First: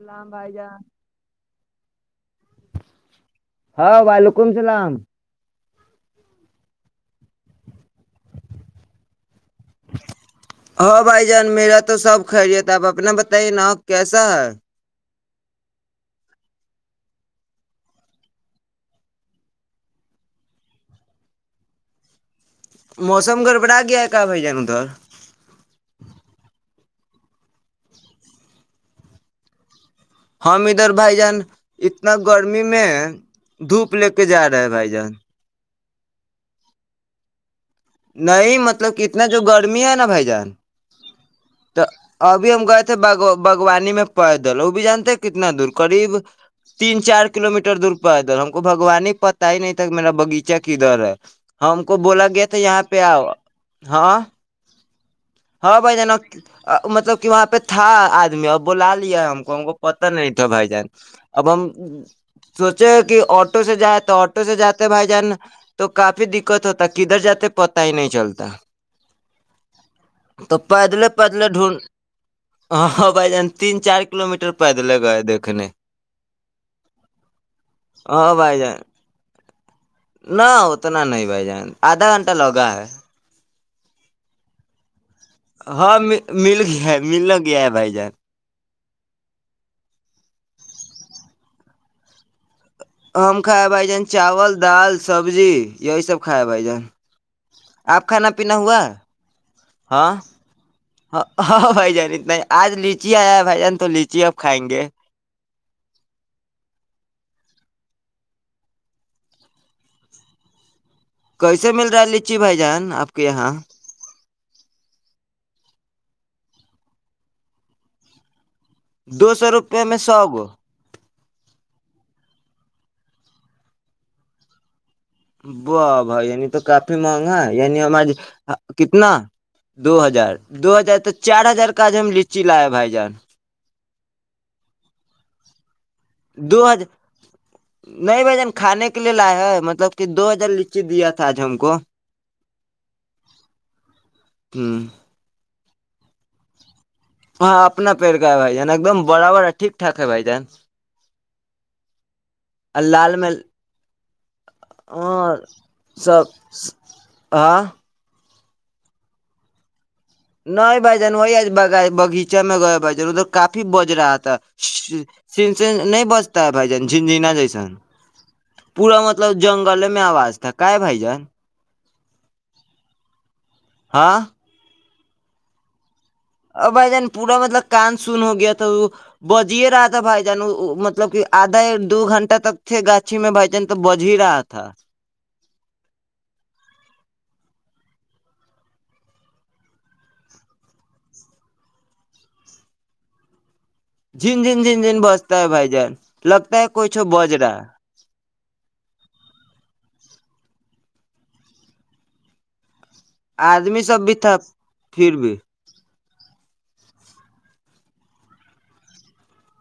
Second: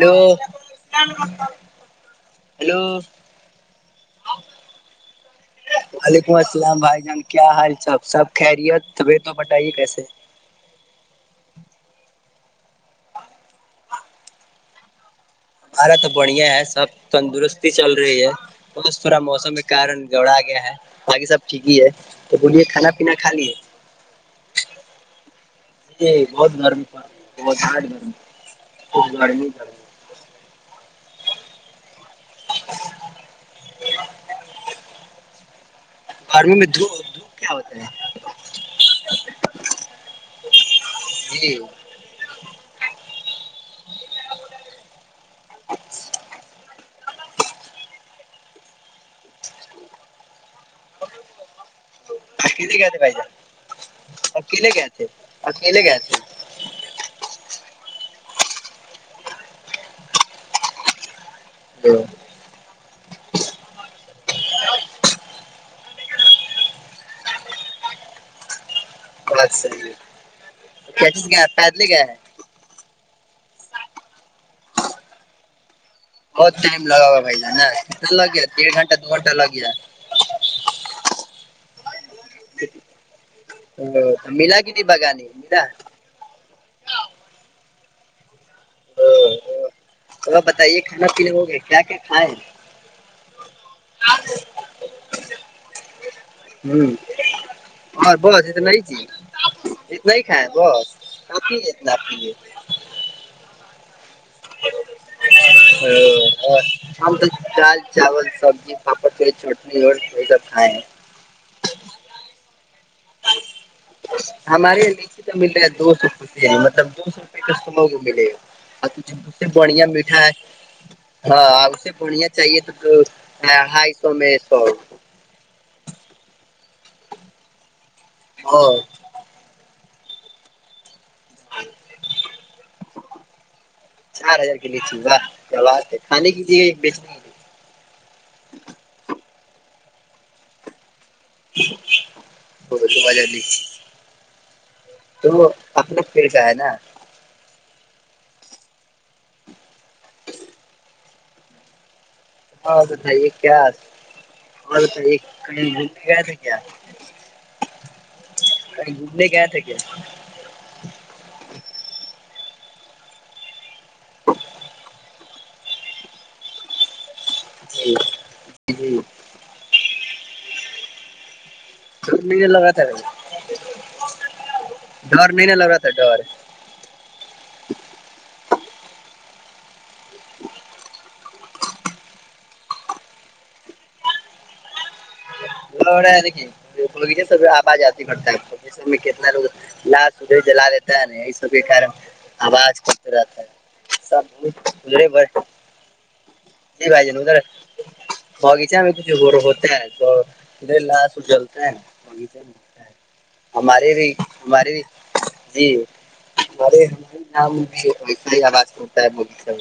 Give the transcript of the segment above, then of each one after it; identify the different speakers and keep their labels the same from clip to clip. Speaker 1: hello
Speaker 2: ام بھائی جان
Speaker 1: ہلو
Speaker 2: ہاں بھائی وکم سلام
Speaker 1: وعلیکم السلام بھائی جان کیا حال چال سب خیریت تیں تو بتائیے کیسے
Speaker 2: ہاں بھائی جان میرا تو سب کھائی رہیے ت آپ اپنا بتائیے نا کیسا ہے
Speaker 1: ہمارا تو بڑھیا ہے سب تندرستی چل رہی ہے بہت تھوورا موسم کے کارن گڑا گیا ہے باقی سب ٹھیک ہی ہے تو بولیے کھانا پینا کھا
Speaker 2: موسم
Speaker 1: لیے
Speaker 2: گڑبڑا گیا ہے کا بائی ج ن تور
Speaker 1: ج بہت گرمی پڑ رہی ہے بہت ہٹ گرمی کچھ گڑی پڑ رہی
Speaker 2: ہم ادھر بھائی جان اتنا گرمی میں دھوپ لے کے جا رہا ہے بھائی جان
Speaker 1: گھرم میں د دھ کیا ہوتا ہے
Speaker 2: نہیں مطلب اتنا جو گرمی ہے نا بھائی جان
Speaker 1: جی
Speaker 2: تو ابھی ہم گئے تھے باغوانی میں پائے دول وہ بھی جانتے ہیں کتنا دور قریب تین چار کلو میٹر دور پہ ادھر ہم کو بگوان ہی پتتا ہی نہیں تھاک میرا بغیچہ کی دھر ہے ہم ہم کو بولا گیا تھا
Speaker 1: اکیلے
Speaker 2: یہاں
Speaker 1: گئے تھے
Speaker 2: پہ
Speaker 1: بھائی
Speaker 2: آؤ
Speaker 1: جان
Speaker 2: ہاں
Speaker 1: اکیلے گئے تھے
Speaker 2: ہاں
Speaker 1: اکیلے
Speaker 2: بھائی
Speaker 1: گئے
Speaker 2: جنا
Speaker 1: تھے
Speaker 2: مطلب کہ وہاں پہ تھا آدمی اب بلا لیا ہے ہم کو ہم کو پت نہیں تھا بھائی جان اب ہم کہ آٹو سے جائے تو آٹو سے جاتے ہیں بھائی جان تو کافی دقت ہوتا ہے کدھر جاتا تو پتا ہی نہیں چلتا
Speaker 1: بات صحیح ہے
Speaker 2: تو پیدلے
Speaker 1: کیسے گیا
Speaker 2: پیدلے ڈھونڈ
Speaker 1: گیا ہے
Speaker 2: ہ تین چار کلو میٹر پیدلے گئے دھنے
Speaker 1: بہت ٹائم لگا بھ جتنا
Speaker 2: ہاں
Speaker 1: لگے
Speaker 2: بھائی
Speaker 1: دیڑھ
Speaker 2: جان
Speaker 1: گھنہ د دو گنٹا لگا ہے
Speaker 2: نہ اتنا نہیں بھائی جان آدھا گھنٹہ لگا ہے
Speaker 1: ا تو ملا کت بگانی ملا
Speaker 2: ہاں مل ہے مل نہ گیا ہے بھائی جار
Speaker 1: ا تھ بتائیے کھانا پینے ہو گئے کیا کیا کھائے ہیں
Speaker 2: ا [unintelligible] کھ بھائی جان چاول دال سبزی یہی سب کھیا بھائی جان
Speaker 1: ہ
Speaker 2: آپ
Speaker 1: اور
Speaker 2: کھانا
Speaker 1: بس
Speaker 2: پینا
Speaker 1: اتنا
Speaker 2: ہوا
Speaker 1: ہی چیز اتنا
Speaker 2: ہاں
Speaker 1: ہی کھائے بس
Speaker 2: ہ
Speaker 1: کافی ہے
Speaker 2: ہاں بھائی جان اتنا آج لیچی آیا بھائی جان تو آپ کھائیں گے
Speaker 1: ا ہم تو چ چاول سبزی پاپڑ پری چٹنی اور یہ سب کھائے ہیں
Speaker 2: کیسے مل رہا ہے لچی بھائی جان آپ کے یہاں
Speaker 1: ہمارے یہاں نیچے تو مل رہا ہے دو سو ک مطلب دو سو روپے کسموں کو ملے گا ھ
Speaker 2: دو
Speaker 1: اس سے
Speaker 2: سو روپے
Speaker 1: بڑھیا
Speaker 2: میں
Speaker 1: میٹھا
Speaker 2: سو
Speaker 1: ہے
Speaker 2: گو
Speaker 1: ہاں اس سے بڑھیا چاہیے تو تو ڈھائی سو میں سو
Speaker 2: و بھائی یعنی تو کافی مہنگا ہے یعنی ہماری کتنا دو ہزار دو ہزار تک چار ہزار کاج ہم لچی لاائے بھائی جان
Speaker 1: چار ہزار کی لیےچا کیا کھانے کی
Speaker 2: دو
Speaker 1: لیے
Speaker 2: ہج
Speaker 1: بیچنے
Speaker 2: نہیں بھ جن کھانے کے لیے لائے ہے مطلب دو ہزار ل لیچے دیا تھا آج ہم کو
Speaker 1: وہ تو بہ جی
Speaker 2: ہوں
Speaker 1: وہ اپنے پل کا ہے نا
Speaker 2: ہاں اپنا پہر گ ہے بھائی جان ایک دم برابر ہے ٹھیکٹااک ہے بائی جان
Speaker 1: ہاں
Speaker 2: اور
Speaker 1: تو
Speaker 2: لال
Speaker 1: تھاائی
Speaker 2: میں
Speaker 1: کیا اور ک گیا
Speaker 2: سب
Speaker 1: تھا کیا
Speaker 2: ہاں
Speaker 1: ک گزے گیا تھ کہ
Speaker 2: نہیں بھ جن وہ آج بائی بگیچ چ میں گیا بائیار ادھر کاپ بج رہا تھا چن سن نہیں بچتا ہے بائی جان جھنجھنا جیس
Speaker 1: جی جی
Speaker 2: پورا مطلب جنگل ہے آواز تھا کا بائی جان
Speaker 1: منے لگتا رہ
Speaker 2: ہاں
Speaker 1: ڈر نہیںہنے لگ رہا تھا ڈر
Speaker 2: اور بھائی جان پورا مطلب کان سن ہو گیا تھا وہ بج ہی رہا تھا بھائی جان مطلب کہ آدھا دو گھنٹہ تک تھے گاچھی میں بھائی جان تو بج ہی رہا تھا
Speaker 1: ل رہا ہے دیکھیے ب سب آواز آتی پتا ہے سب میں کتنا لوگ لاشدے جلا دیتا ہے نا یہ سب کے کار آواز ک رہتا ہے
Speaker 2: جن
Speaker 1: سب
Speaker 2: جن جن جن
Speaker 1: ادھرے
Speaker 2: بجتا ہے بھائی جان لگتا ہے
Speaker 1: جی
Speaker 2: کوئی چھ
Speaker 1: بھائی جان
Speaker 2: بج
Speaker 1: ادھر
Speaker 2: رہا ہے
Speaker 1: باغیچہ میں کچھ ہوتا ہے ب [unintelligible] اے لاش جلتا ہے بغیچے میں ہوتا ہے
Speaker 2: آدمی سب بھی تھا پھر بھی
Speaker 1: جی ہمارے ہمار نامس ہی آواز کرتا ہے بولتے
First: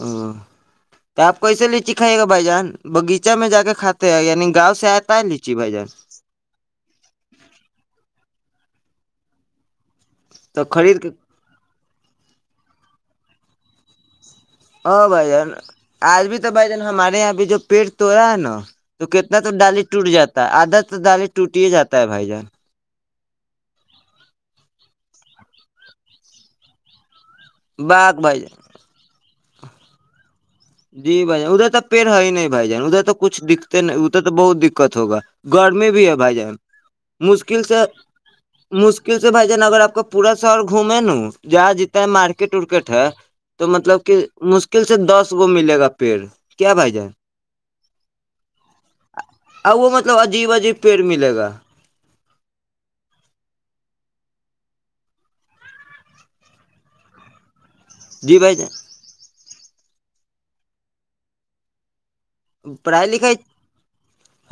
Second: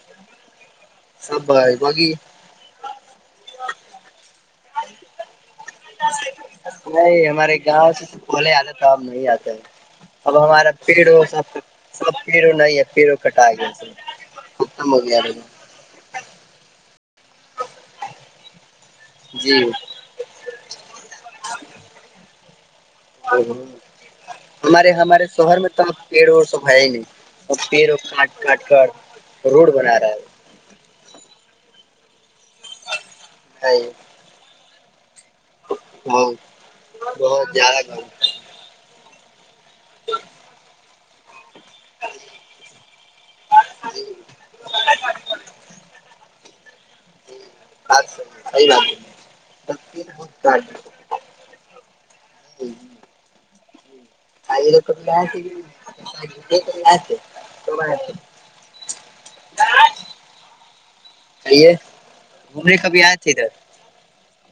Speaker 2: ہ [unintelligible] تو آپ کیسے لیچی
Speaker 1: باغی
Speaker 2: کھائی گا بھائی جان باغیچہ میں جا کے کھے ہیں یعنی گاؤ سے سینتالیس [unintelligible]
Speaker 1: نہیں ہمارے گاؤں سے بھلیے حالت کاب نہیں آتے ہے اب
Speaker 2: تو
Speaker 1: ہمارا
Speaker 2: خرید کے
Speaker 1: پیڑوں سب سب پیڑوں نہیں ہے پیرو کٹا آ گ تھ
Speaker 2: ہاں بھائی جان آج بھی تو بھائی جان ہمارے یہاں پ جو پیڑ تویا ہے نا تو کتنا تو
Speaker 1: جی
Speaker 2: ڈالی ٹوٹ جاتا آدت تو دالی ٹوٹی ہی جاتا ہے بھائی جان
Speaker 1: ہمارے ہمارے شہر میں تو پیڑ وڑ سب ہے ہی نہیں اور پیر
Speaker 2: باغ
Speaker 1: کاٹ
Speaker 2: بھائی جان
Speaker 1: کاٹ کر روڈ بنا رہا ہے
Speaker 2: پ ہے نہیں بھائی جان ا تو کچھ
Speaker 1: ہے
Speaker 2: دکھتے نہیں ا تو بہت د دقت ہوگا گر میں بھی ہے بھائی
Speaker 1: بہت
Speaker 2: جان
Speaker 1: بہت
Speaker 2: مشکل سے
Speaker 1: زیادہ
Speaker 2: مشکل کیس بھے ن اگر آپ کا پورا شہر گھومے نا جہاں جیتا ہے مارکیٹ ورکیٹ ہے تو مطلب کہ مشکل سے دس گ ملے گا پیڑ کیا بھائی جان
Speaker 1: صحیح بات ہے
Speaker 2: ا وہ مطلب عجیب عجیب پیڑ ملے گا
Speaker 1: [unintelligible] آ لو ک ل کرتے تو ب
Speaker 2: جی بھائی جان
Speaker 1: کرئیے گھومنے کبھی
Speaker 2: پڑھائی
Speaker 1: آئے تھے
Speaker 2: لکھائی
Speaker 1: ادھر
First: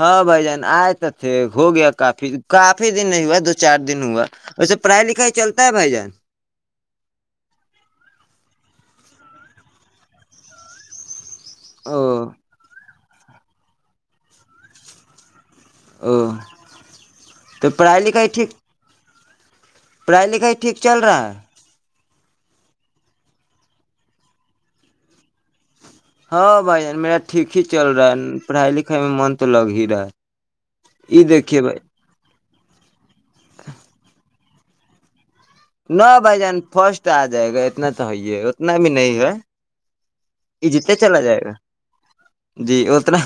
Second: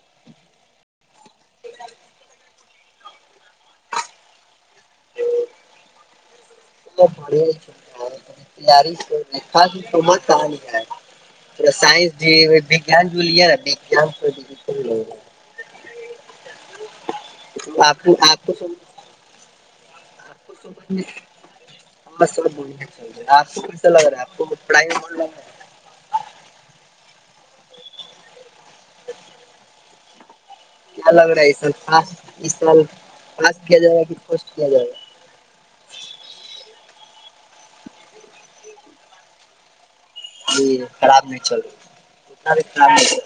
Speaker 2: ہاں بھائی جان آئے تو تھے ہو گیا کافی کافی دن نہیں ہوا دو چار دن ہوا ویسے پڑھائی لکھائی چلتا ہے بھائی جان
Speaker 1: بڑ چ تیاری س خا میں سمج ک نہیں آ پا
Speaker 2: او
Speaker 1: سائنس دی جان جوولی ان
Speaker 2: ا تو
Speaker 1: آپ
Speaker 2: پڑھائی
Speaker 1: کو
Speaker 2: لکھائی
Speaker 1: آپ
Speaker 2: ٹھیک
Speaker 1: کو
Speaker 2: پڑھائی لکھائی ٹھیک چل رہا ہے
Speaker 1: بس سب بول چ رہے ہے آپ کو کیسا لگ رہا ہے آپ کو پڑھائی میں ب لگ رہا ہے
Speaker 2: ہاں بھائی جان میرا ٹھیک ہی چل رہا ہے پڑھائی لکھائی میں من تو لگ ہی رہ ہے یہ
Speaker 1: لگ رہائی
Speaker 2: دیکھیے بھائی
Speaker 1: سپا اس سال پس کیا جائے گا کہ فسٹ کیا جائے گا
Speaker 2: نہ بھائی جان فرسٹ آ جائے گا اتنا تو ہے ہے اتنا بھی نہیں ہے
Speaker 1: گا
Speaker 2: یہ جتنے چلا
Speaker 1: خراب
Speaker 2: جائے
Speaker 1: نہیں
Speaker 2: گا
Speaker 1: چل رہا اتنا بھی
Speaker 2: جی
Speaker 1: خراب نہیں
Speaker 2: اتنا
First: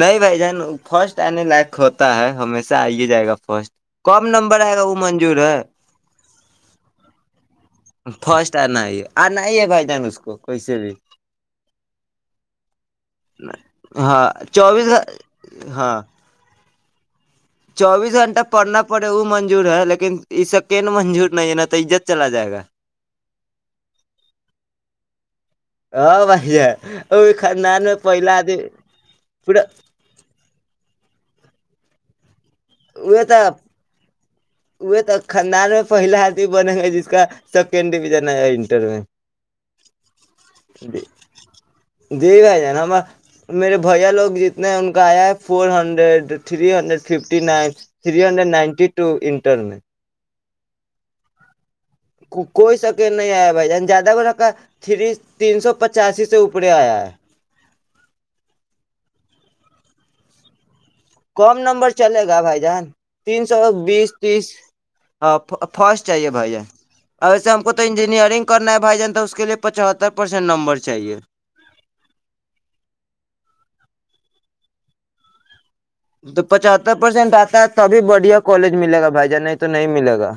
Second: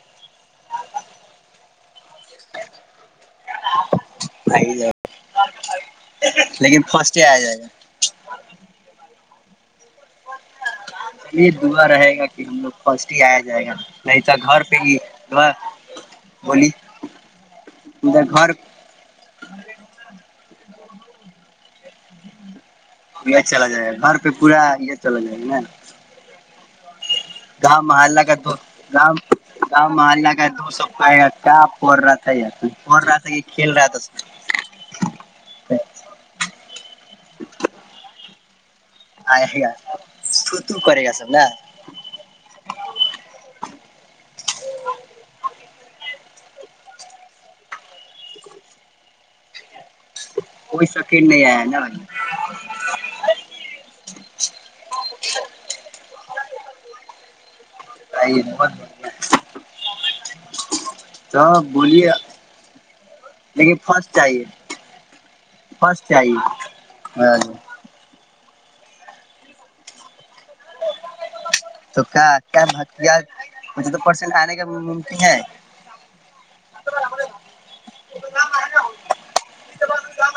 Speaker 2: نہیں بھائی جان فرسٹ لٹ خط ہے ہمیشہ آئیے جائے گا فرسٹ کم نمبر آئے گا
Speaker 1: چل رہا
Speaker 2: وہ منجور ہے
Speaker 1: لیکن فرسٹ ہی آیا جائے گا
Speaker 2: فرسٹ آنا ہے آ نہیں ہے بھائی ن اس کوس بھی
Speaker 1: یہ دعا رہے گا کہ ہم لوگ فسٹ ہی آیا جائے گا نہیں
Speaker 2: ہاں
Speaker 1: تو گھر پہ
Speaker 2: چوبیس
Speaker 1: ہی
Speaker 2: ہاں
Speaker 1: بولی
Speaker 2: چوبیس
Speaker 1: ادھر
Speaker 2: گھنٹہ
Speaker 1: گھر
Speaker 2: پڑنا پڑے وہ منجور ہے لیکن اس سے ن منجور نہیں ہے نا تو عزت چلا جائے گا
Speaker 1: یہ چلا جائے گا گھر پہ پورا یہ چلا جائے گا نا
Speaker 2: یہ [unintelligible]
Speaker 1: گاؤ محلہ کا دو گاؤں
Speaker 2: پورا
Speaker 1: گاؤں محلہ کا دو ستا ہے کیا پ رہا تھا یار پڑ رہا تھا کہ کھیل رہا تھا
Speaker 2: تو تو کنان میں پہلا آدمی بنے گے جس کا سیکنڈ ڈویژن ہے میں
Speaker 1: آئے گا چھوتو کرے گا سب نا
Speaker 2: جی بھائی جان ہم میرے بھیا لوگ جتنے ہیں ان کا آیا ہے فور ہنڈریڈ تھری ہڈڈ فف [unintelligible] three hundred ninety two inter میں
Speaker 1: کوئی سکٹ نہیں آیا ہے نا ب
Speaker 2: کوئی سک نہیں آیا بھائی ج زیادہ کو رکھا تین سو پچاسی سے اوپر کپڑ آیا ہے [unintelligible]
Speaker 1: نہیں
Speaker 2: کم نمبر چلے گا بھائی جان تین سو
Speaker 1: لیکن فرسٹ
Speaker 2: بیس تیس
Speaker 1: چاہیے
Speaker 2: فرسٹ چاہیے بھائی جان ا ایسے ہم کو تو انجینئرنگ کرنا ہے بھائی جان تو اس کے لیے پچہتر پرسینٹ نمبر چاہیے
Speaker 1: تو کیا کیا مجھے تو پرسینٹ آنے کا ممکن ہے
Speaker 2: تو پچہتر پرسینٹ آتا ہے تبھی بڑھیا کالج ملے گا بھائی جان نہیں تو نہیں ملے گا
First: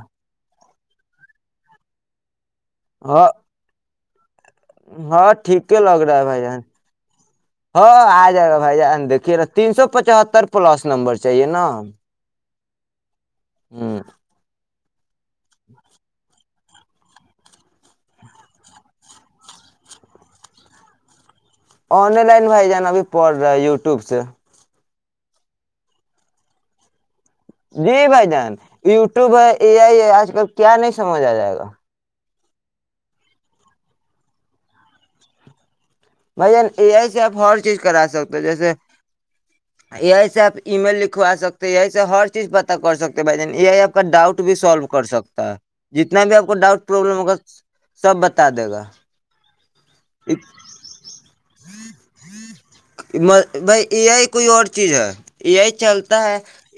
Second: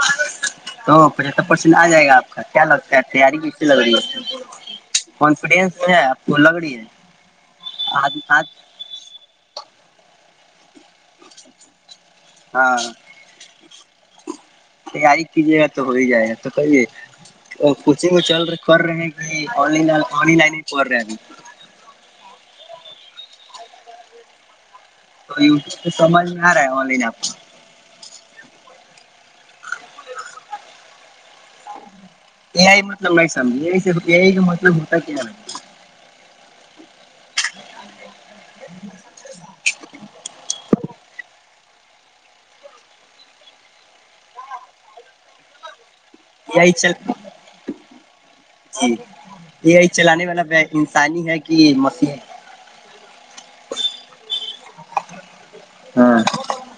Speaker 1: تو پچہتر پرسینٹ آ جائے گا آپ کا کیا لگتا ہے
Speaker 2: ہاں
Speaker 1: تیاری کس سے لگ رہی ہے
Speaker 2: ہاں ٹھیک
Speaker 1: کانفیڈینس میں
Speaker 2: لگ رہا ہے
Speaker 1: آپ کو
Speaker 2: بھائی
Speaker 1: لگ
Speaker 2: جان
Speaker 1: رہی ہے
Speaker 2: ہاں
Speaker 1: آج
Speaker 2: آ
Speaker 1: آج
Speaker 2: جائے گا بھائی جان دیکھیے تین سو پچہتر پلس نمبر چاہیے نا
Speaker 1: ہاں [unintelligible]
Speaker 2: ہ [unintelligible]
Speaker 1: آ [unintelligible] یے گا تو ہو ہی جائے گا تو کہیے کوچنگ چل رہ کر رہے ہیں کہ لائن ہی پڑھ رہے ہیں ابھی
Speaker 2: آن لائن بھائی جان ابھی پڑ رہا ہے یوٹیوب سے
Speaker 1: تو یوب تو سمجھ میں آ رہا ہے آن لائن آپ کو
Speaker 2: جی بھائی جان یوٹیوب ہے اے آئی ہے آج کل کیا نہیں سمجھ آ جائے گا ا [inaudible]
Speaker 1: اے آئی مطلب میں سمجے آئی صف اے آئی کا مطلب ہوتا کیا ہے
Speaker 2: بھائی اے آئی سے آپ ہر چیز کرا سکتے جیسے اے آئی سے ایپ ای میل لکھ کوا سکتے یہی سے ہر چیز پتا کر سکتے بھائی جان یہ آپ کا ڈاؤٹ بھی سالو کر سکتا ہے جتنا بھی آپ کو
Speaker 1: یہی
Speaker 2: ڈاؤٹ
Speaker 1: چل
Speaker 2: پرابلم ہوگا سب بتا دے گا
Speaker 1: یہ چلانے والا انسانی ہے کہ مسیح ہے
Speaker 2: بھائی اے آئی کوئی اور چیز ہے یہی چلتا ہے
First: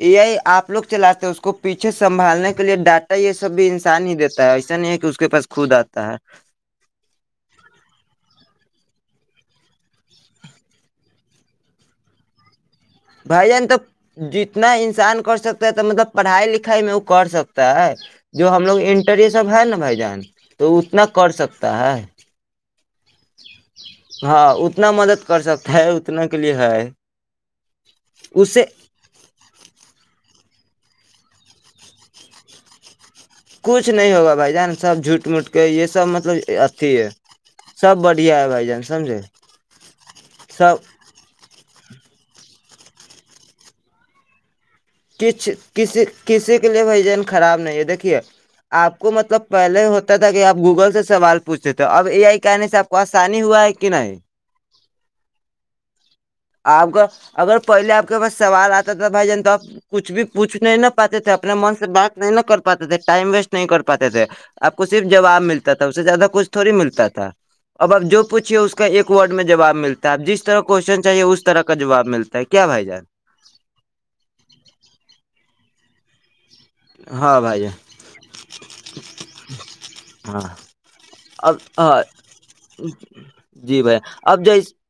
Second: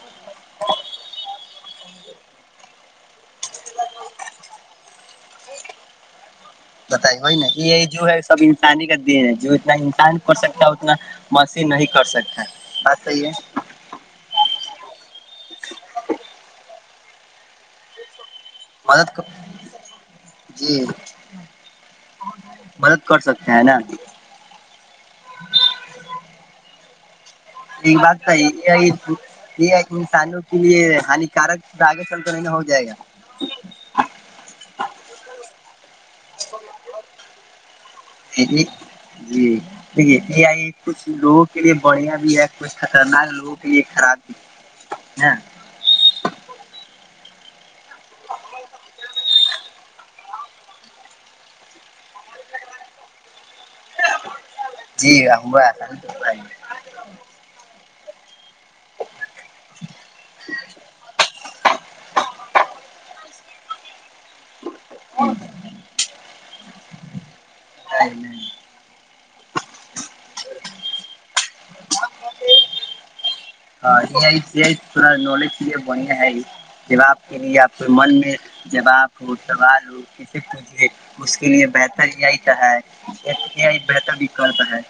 Speaker 2: یہ آپ لوگ چلاتے ہیں اس کو پیچھے سنبھالنے کے لیے ڈاٹا یہ سب بھی انسان ہی دیتا ہے ایسا نہیں ہے کہ اس کے پاس خود آتا ہے
Speaker 1: بت ن یہ جو ہے سب انسانی کا دن ہے جو اتنا انسان کر سکتا ہے اتنا مسیح نہیں کر سکتا بات صحیح ہے
Speaker 2: بھائی جان تو جی اتنا انسان کر سکتا ہے تو مطلب پڑھائی لکھائی میں وہ کر سکتا ہے جو ہم لوگ
Speaker 1: مدد
Speaker 2: انٹر سب ہے نا بھائی جان تو
Speaker 1: جی
Speaker 2: اتنا کر سکتا ہے
Speaker 1: مدد کر سکتے ہیں نا
Speaker 2: ہاں اتنا مدد کر سکتا ہے اتنے کے لیے ہے
Speaker 1: یہ بات تو
Speaker 2: اس سے
Speaker 1: یہ یہ سالو اس لیے ہانیکارک آگے چل تو رہ نا ہو جائے گا
Speaker 2: کچھ نہیں ہوگا بھائی جان سب جھوٹ مٹ کے یہ سب مطلب اچھی ہے سب بڑھیا ہے
Speaker 1: نی
Speaker 2: بھائی جان سمجھے
Speaker 1: جییک اتنی آئی
Speaker 2: سب
Speaker 1: کچھ لوگوں کے لیے بڑھیا بھی ہے کچھ خطرناک لوگوں کے لیے خراب بھی ہے نا
Speaker 2: کسی کے لیئے بھائیجان کو خراب نہیں ہے دیکھیے آپ کو مطلب پہلے ہوتا تھا کہ آپ گوگل سے سوال پوچھتے تھے اب اے آئی کہنے سے آپ کو آسانی ہوا ہے کہ نہیں
Speaker 1: جی [unintelligible]
Speaker 2: آپ کا بس سوال آتا تھا بھائی جان تو آپ کچھ بھی پوچھ نہیں نہ پاتے تھے اپنے من سے بات نہیں ن کر پاتے تھے ٹائم ویسٹ نہیں کر پاتے تھے آپ کو صرف جواب ملتا تھا اس سے زیادہ کچھ تھوڑی ملتا تھا اب اب جو
Speaker 1: نہیں
Speaker 2: پوچھیے اس کو کا ایک ورڈ میں جواب ملتا ہے اپ جس طرح کا کوشچن چاہیے اس طرح کا جواب ملتا ہے کیا بھائی جان
Speaker 1: ہاں نہیں [inaudible] تھا نالج کےے بڑھیا ہے یہ جواب کے
Speaker 2: ہاں
Speaker 1: لیے
Speaker 2: بھائی
Speaker 1: آپ کے
Speaker 2: جان
Speaker 1: من میں جواب ہو سوال ہو کسی
Speaker 2: ہاں
Speaker 1: پوھے اس کے
Speaker 2: اب
Speaker 1: لیے
Speaker 2: ہاں
Speaker 1: بہتر یہ ہے
Speaker 2: جی بھائی
Speaker 1: بہتر بھی
Speaker 2: اب
Speaker 1: کرتا
Speaker 2: جیس
Speaker 1: ہے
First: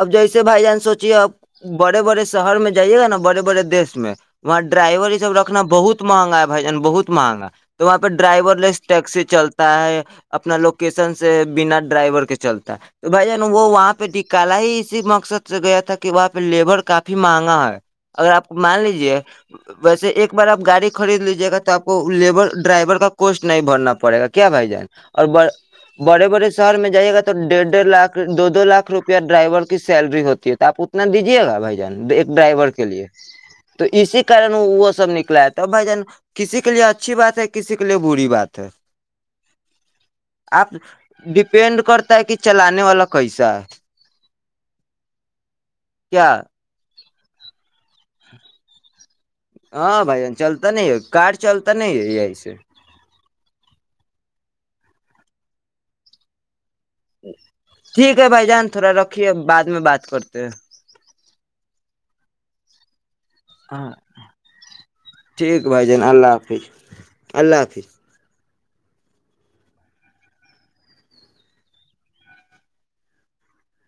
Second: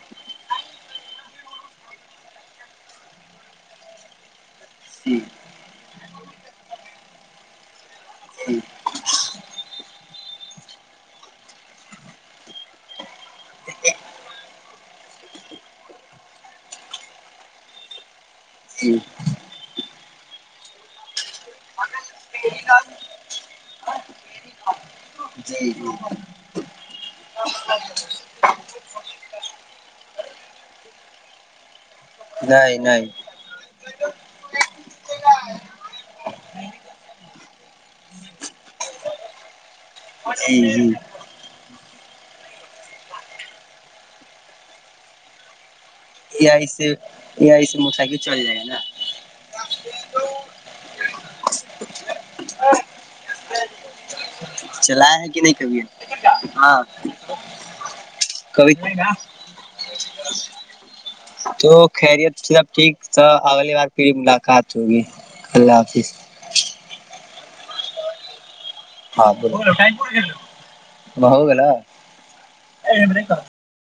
Speaker 2: اب جیسے بھائی جان سوچیے آپ بڑے بڑے شہر میں جائیے گا نا بڑے بڑے دیش میں وہاں ڈرائیور یہ
Speaker 1: جی
Speaker 2: سب رکھنا بہت مہنگا ہے بھائی جان بہت مہنگا تو وہاں پہ ڈرائیور
Speaker 1: جی
Speaker 2: لیس ٹیکسی چلتا ہے اپنا لوکیشن سے بنا ڈرائیور کے چلتا ہے تو بھائی جان وہ وہاں پہ نکالا ہی اسی مقصد سے گیا تھا کہ وہاں پہ لیبر کافی مہنگا ہے اگر آپ مان
Speaker 1: جی
Speaker 2: لیجے ویسے ایک بار آپ گاڑی خرید لیجیے گا تو آپ کو لیبر ڈرائیور کا کوسٹ نہیں بھرنا پڑے گا کیا بھائی جان اور ب
Speaker 1: جی جی
Speaker 2: بڑے بڑے شہر میں جائیے گا تو ڈیڑھ ڈیڑھ لاکھ دو دو لاکھ روپیہ ڈرائیور کی سیلری ہوتی ہے تو آپ اتنا دیجیے گا بھائی جان ایک ڈرائیور
Speaker 1: نہیں
Speaker 2: کے لیے
Speaker 1: نہیں
Speaker 2: تو اسی کارن وہ سب نکلایا تھا بھائی جان کسی کے لیے اچھی بات ہے کسی کے لیے بری بات ہے
Speaker 1: جی
Speaker 2: آپ
Speaker 1: جی
Speaker 2: ڈپینڈ [unintelligible] کرتا ہے کہ چلانے والا کیسا ہے کیا
Speaker 1: یہ آ سے [unintelligible] یہی سے موٹر سائیکل چل جائے گا نا
Speaker 2: ہاں بھ جان چلتا نہیں ہے کار چلتا نہیں ہے یہی سے
Speaker 1: چلایا ہے کہ نہیں کبھی ہاں
Speaker 2: ٹھیک ہے بھائی جان تھوڑا
Speaker 1: کبھی
Speaker 2: رکھیے بعد میں بات کرتے ہیں
Speaker 1: تو خیریت س سب ٹھیک تو اگلی بار
Speaker 2: ہاں
Speaker 1: پری ملاقات ہوگی
Speaker 2: ٹھیک
Speaker 1: اللہ
Speaker 2: بھائی جان
Speaker 1: حافظ
Speaker 2: حافظ اللہ حافظ [unintelligible]
Speaker 1: ہاں ہو گ [unintelligible]